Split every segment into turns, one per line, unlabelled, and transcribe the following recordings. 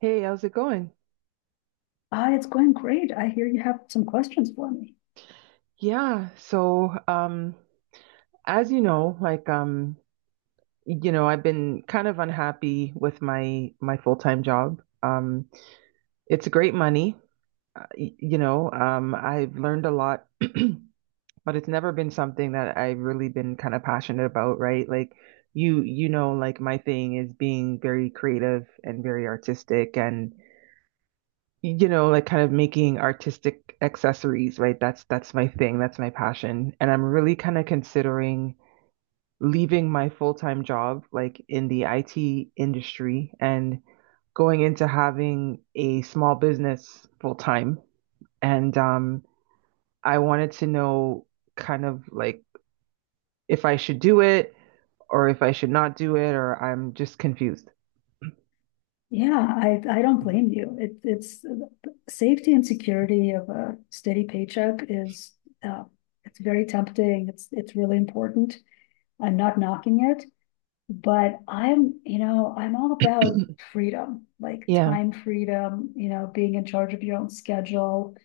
Hey, how's it going?
Ah, it's going great. I hear you have some questions for me.
Yeah, so as you know, I've been kind of unhappy with my full-time job. It's great money, I've learned a lot, but it's never been something that I've really been kind of passionate about, right? Like like my thing is being very creative and very artistic and like kind of making artistic accessories, right? That's my thing, that's my passion. And I'm really kind of considering leaving my full-time job like in the IT industry and going into having a small business full-time. And I wanted to know kind of like if I should do it or if I should not do it or I'm just confused.
Yeah, I don't blame you. It's safety and security of a steady paycheck is uh, it's very tempting. It's really important. I'm not knocking it, but I'm you know I'm all about freedom, like
Yeah.
time freedom. You know, being in charge of your own schedule,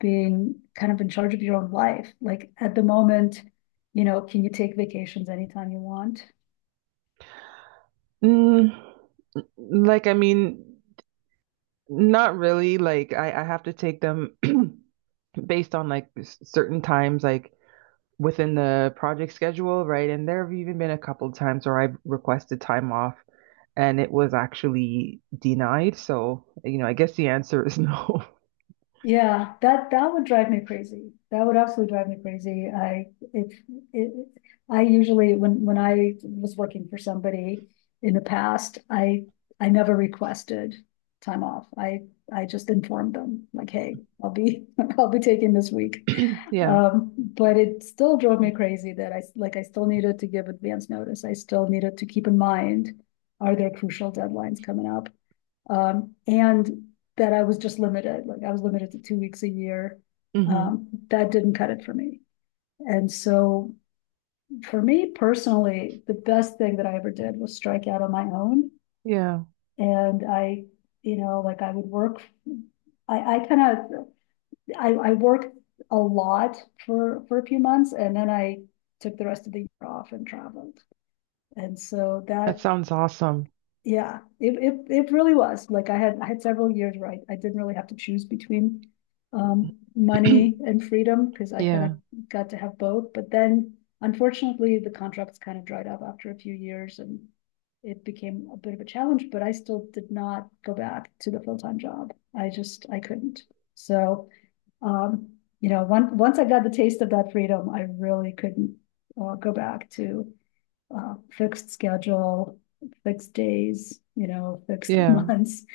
being kind of in charge of your own life. Like at the moment, you know, can you take vacations anytime you want?
Mm, like I mean, not really. Like I have to take them based on like s- certain times, like within the project schedule, right? And there have even been a couple times where I've requested time off and it was actually denied. So, I guess the answer is no.
Yeah, that would drive me crazy. That would absolutely drive me crazy. I if it, I usually when I was working for somebody in the past, I never requested time off. I just informed them like, hey, I'll be I'll be taking this week.
Yeah.
But it still drove me crazy that I like I still needed to give advance notice. I still needed to keep in mind, are there crucial deadlines coming up? And that I was just limited, like I was limited to 2 weeks a year.
Hmm.
That didn't cut it for me. And so for me personally, the best thing that I ever did was strike out on my own.
Yeah.
And you know, like I would work, I kind of, I worked a lot for a few months and then I took the rest of the year off and traveled. And so
That
that.
sounds awesome.
Yeah, it it really was. Like I had several years where I didn't really have to choose between money and freedom because I kind of
Yeah.
got to have both. But then unfortunately the contracts kind of dried up after a few years and it became a bit of a challenge, but I still did not go back to the full-time job. I just I couldn't. So you know, once I got the taste of that freedom, I really couldn't go back to fixed schedule, fixed days, you know, fixed
Yeah.
months.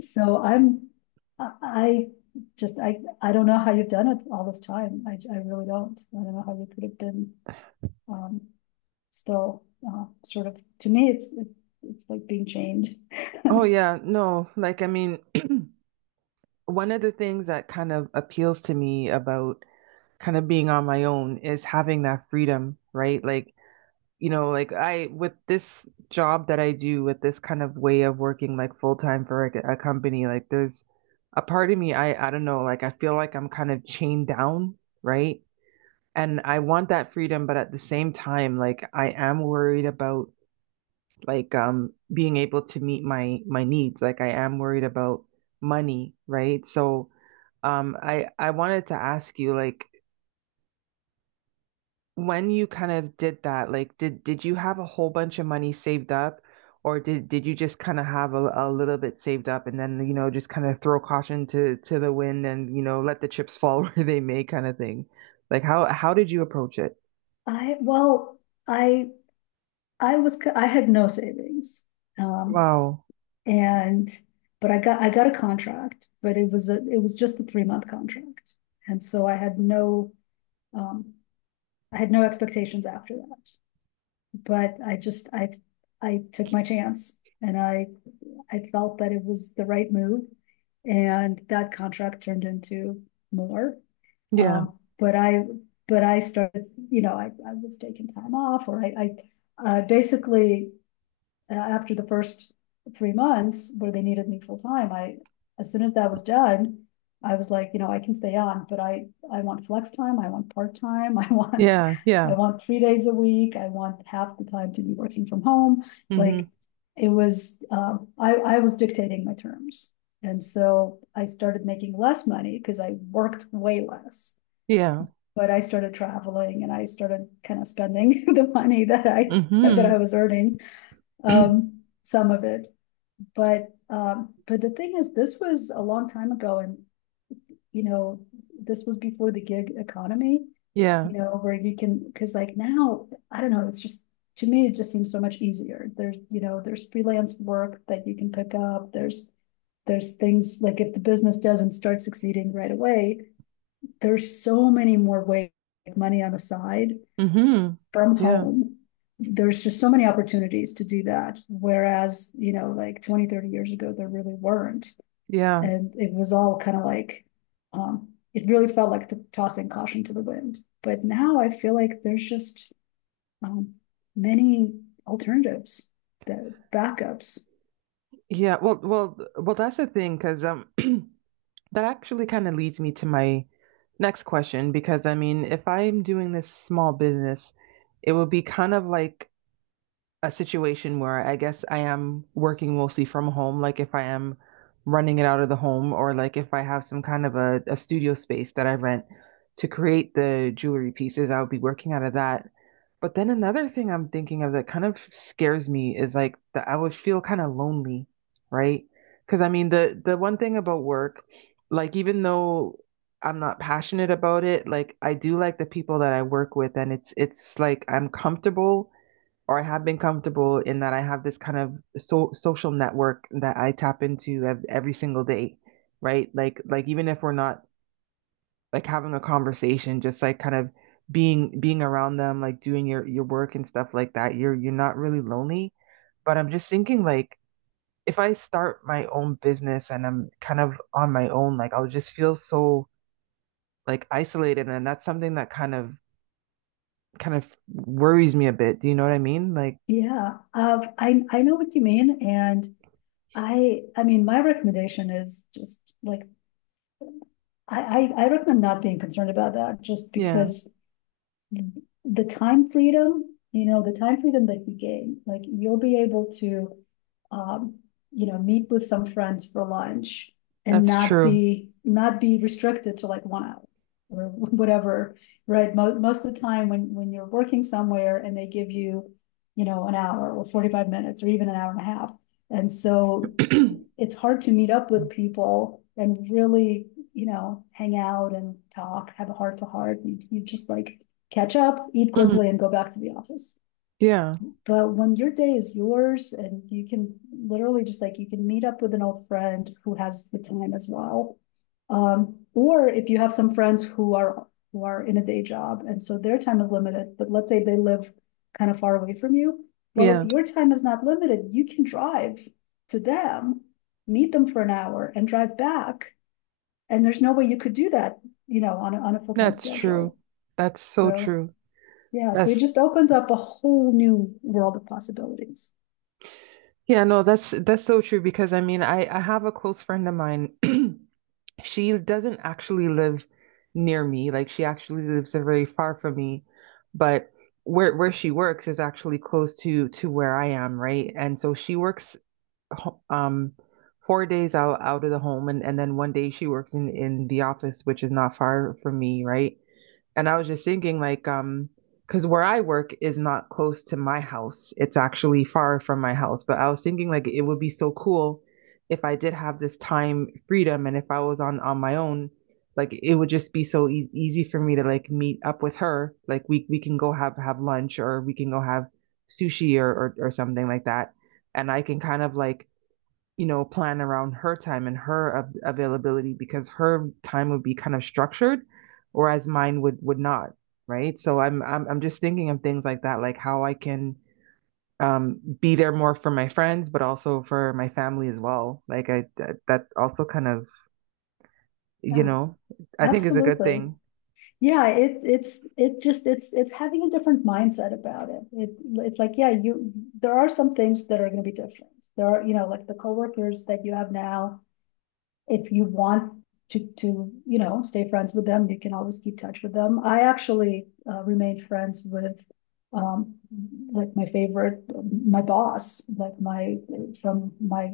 So I'm, I- just, I don't know how you've done it all this time. I really don't. I don't know how you could have been, um, still, sort of, to me, it's like being chained.
Oh, yeah. No, like, I mean, one of the things that kind of appeals to me about kind of being on my own is having that freedom, right? Like, like I with this job that I do with this kind of way of working like full time for like a company, like there's a part of me I don't know, like I feel like I'm kind of chained down, right? And I want that freedom, but at the same time, like I am worried about being able to meet my needs. Like I am worried about money, right? So I wanted to ask you like when you kind of did that, like did you have a whole bunch of money saved up, or did you just kind of have a little bit saved up and then just kind of throw caution to the wind and let the chips fall where they may kind of thing? Like how did you approach it?
Well, I, I had no savings. Um,
Wow.
and but I got a contract, but it was a it was just a 3 month contract, and so um, I had no expectations after that. But I just I took my chance, and I felt that it was the right move, and that contract turned into more.
Yeah.
Um, but I but I started you know I was taking time off, or I basically after the first 3 months where they needed me full time, I, as soon as that was done, I was like, you know, I can stay on, I want flex time. I want part time.
Yeah.
I
Yeah.
want 3 days a week. I want half the time to be working from home. Like
Hmm.
it was, I was dictating my terms. And so I started making less money because I worked way less,
Yeah.
but I started traveling and I started kind of spending the money that
Hmm.
I was earning some of it. But the thing is, this was a long time ago, and you know, this was before the gig economy.
Yeah.
You know, where you can because like now, I don't know. It's just to me, it just seems so much easier. There's you know, there's freelance work that you can pick up. There's things like if the business doesn't start succeeding right away, there's so many more ways to make money on the side
Hmm.
from
Yeah.
home, there's just so many opportunities to do that. Whereas, you know, like 20, 30 years ago, there really weren't.
Yeah.
And it was all kind of like, it really felt like the tossing caution to the wind. But now I feel like there's just um, many alternatives, the backups.
Yeah. Well, that's the thing, because that actually kind of leads me to my next question because I mean, if I'm doing this small business, it would be kind of like a situation where I guess I am working mostly from home, like if I am running it out of the home or like if I have some kind of a studio space that I rent to create the jewelry pieces, I would be working out of that. But then another thing I'm thinking of that kind of scares me is like that I would feel kind of lonely, right? Because I mean the one thing about work, like even though I'm not passionate about it, like I do like the people that I work with and it's like I'm comfortable or I have been comfortable in that I have this kind of so social network that I tap into ev- every single day, right? Like even if we're not like having a conversation, just like kind of being around them, like doing your work and stuff like that. You're not really lonely. But I'm just thinking like if I start my own business and I'm kind of on my own, like I'll just feel so like isolated and that's something that kind of worries me a bit. Do you know what I mean? Like,
Yeah, I know what you mean, and I mean my recommendation is just like I recommend not being concerned about that, just
yeah,
because the time freedom, you know, the time freedom that you gain, like you'll be able to, um, you know, meet with some friends for lunch and
that's
not
true.
be not be restricted to like one hour or whatever, right? Most most of the time when you're working somewhere and they give you, you know, an hour or 45 minutes or even an hour and a half. And so it's hard to meet up with people and really, you know, hang out and talk, have a heart to heart. You just like catch up, eat
Mhm.
quickly, and go back to the office.
Yeah,
But when your day is yours and you can literally just like you can meet up with an old friend who has the time as well. Or if you have some friends who are in a day job and so their time is limited, but let's say they live kind of far away from you. Well, if
yeah,
your time is not limited, you can drive to them, meet them for an hour and drive back. And there's no way you could do that, you know, on a full-time
that's true.
schedule.
That's so
So
true.
yeah, so it
That's
just opens up a whole new world of possibilities.
yeah, no, that's so true because I mean, I have a close friend of mine. She doesn't actually live near me. Like she actually lives very far from me, but where she works is actually close to where I am, right? And so she works ho- um 4 days out of the home and then one day she works in the office, which is not far from me, right? And I was just thinking, like, because where I work is not close to my house. It's actually far from my house. But I was thinking, like, it would be so cool if I did have this time freedom and if I was on my own, like, it would just be so e easy for me to like meet up with her. Like, we can go have lunch or we can go have sushi or something like that. And I can kind of like plan around her time and her av- availability because her time would be kind of structured, whereas mine would not, right? So I'm just thinking of things like that, like how I can be there more for my friends, but also for my family as well. Like I that, that also kind of, you
Yeah,
know, I think is a good
absolutely.
thing.
Yeah, it it's it just it's having a different mindset about it. It it's like, yeah, you there are some things that are going to be different. There are, you know, like the coworkers that you have now, if you want you know, stay friends with them, you can always keep touch with them. I actually remained friends with um like my favorite my boss like my from my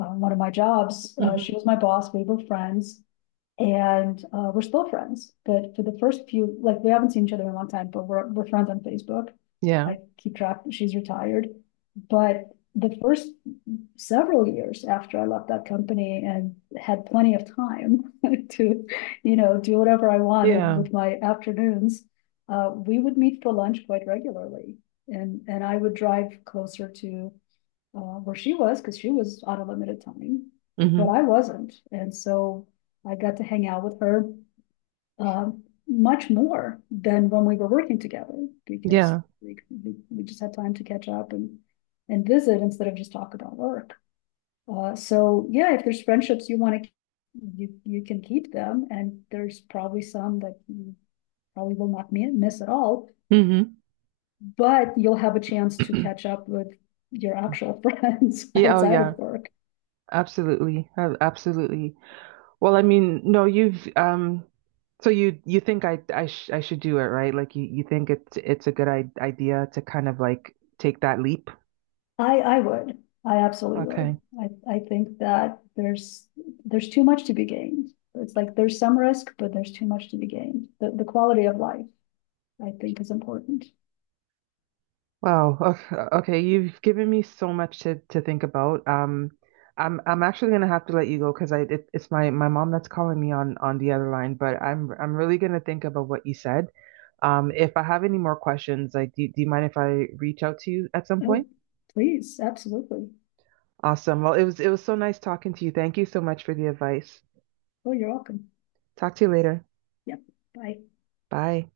one of my jobs.
Hmm.
She was my boss. We were friends, and we're still friends. But for the first few, like we haven't seen each other in a long time, but we're friends on Facebook.
Yeah.
I keep track. She's retired, but the first several years after I left that company and had plenty of time to, you know, do whatever I wanted
Yeah.
with my afternoons, we would meet for lunch quite regularly, and I would drive closer to where she was, because she was on a limited time, but
Hmm.
I wasn't. And so I got to hang out with her uh, much more than when we were working together because
Yeah.
we just had time to catch up and visit instead of just talk about work. So yeah, if there's friendships you want to, you can keep them, and there's probably some that you probably will not miss at all.
Hmm.
But you'll have a chance to catch up with your actual friends
Yeah, oh
outside of
yeah,
work.
absolutely. Absolutely. Well, I mean, no, you've so you think I should do it, right? Like you think it's a good I idea to kind of like take that leap.
I would, I absolutely would.
Okay.
I think that there's too much to be gained. It's like there's some risk, but there's too much to be gained. The quality of life, I think, is important.
Wow. Okay, okay, you've given me so much to think about. I'm actually gonna have to let you go because I it, it's my mom that's calling me on the other line, but I'm really gonna think about what you said. If I have any more questions, like do you mind if I reach out to you at some
Oh,
point?
please, absolutely.
Awesome. Well, it was so nice talking to you. Thank you so much for the advice.
Oh, you're welcome.
Talk to you later.
Yep, bye.
Bye.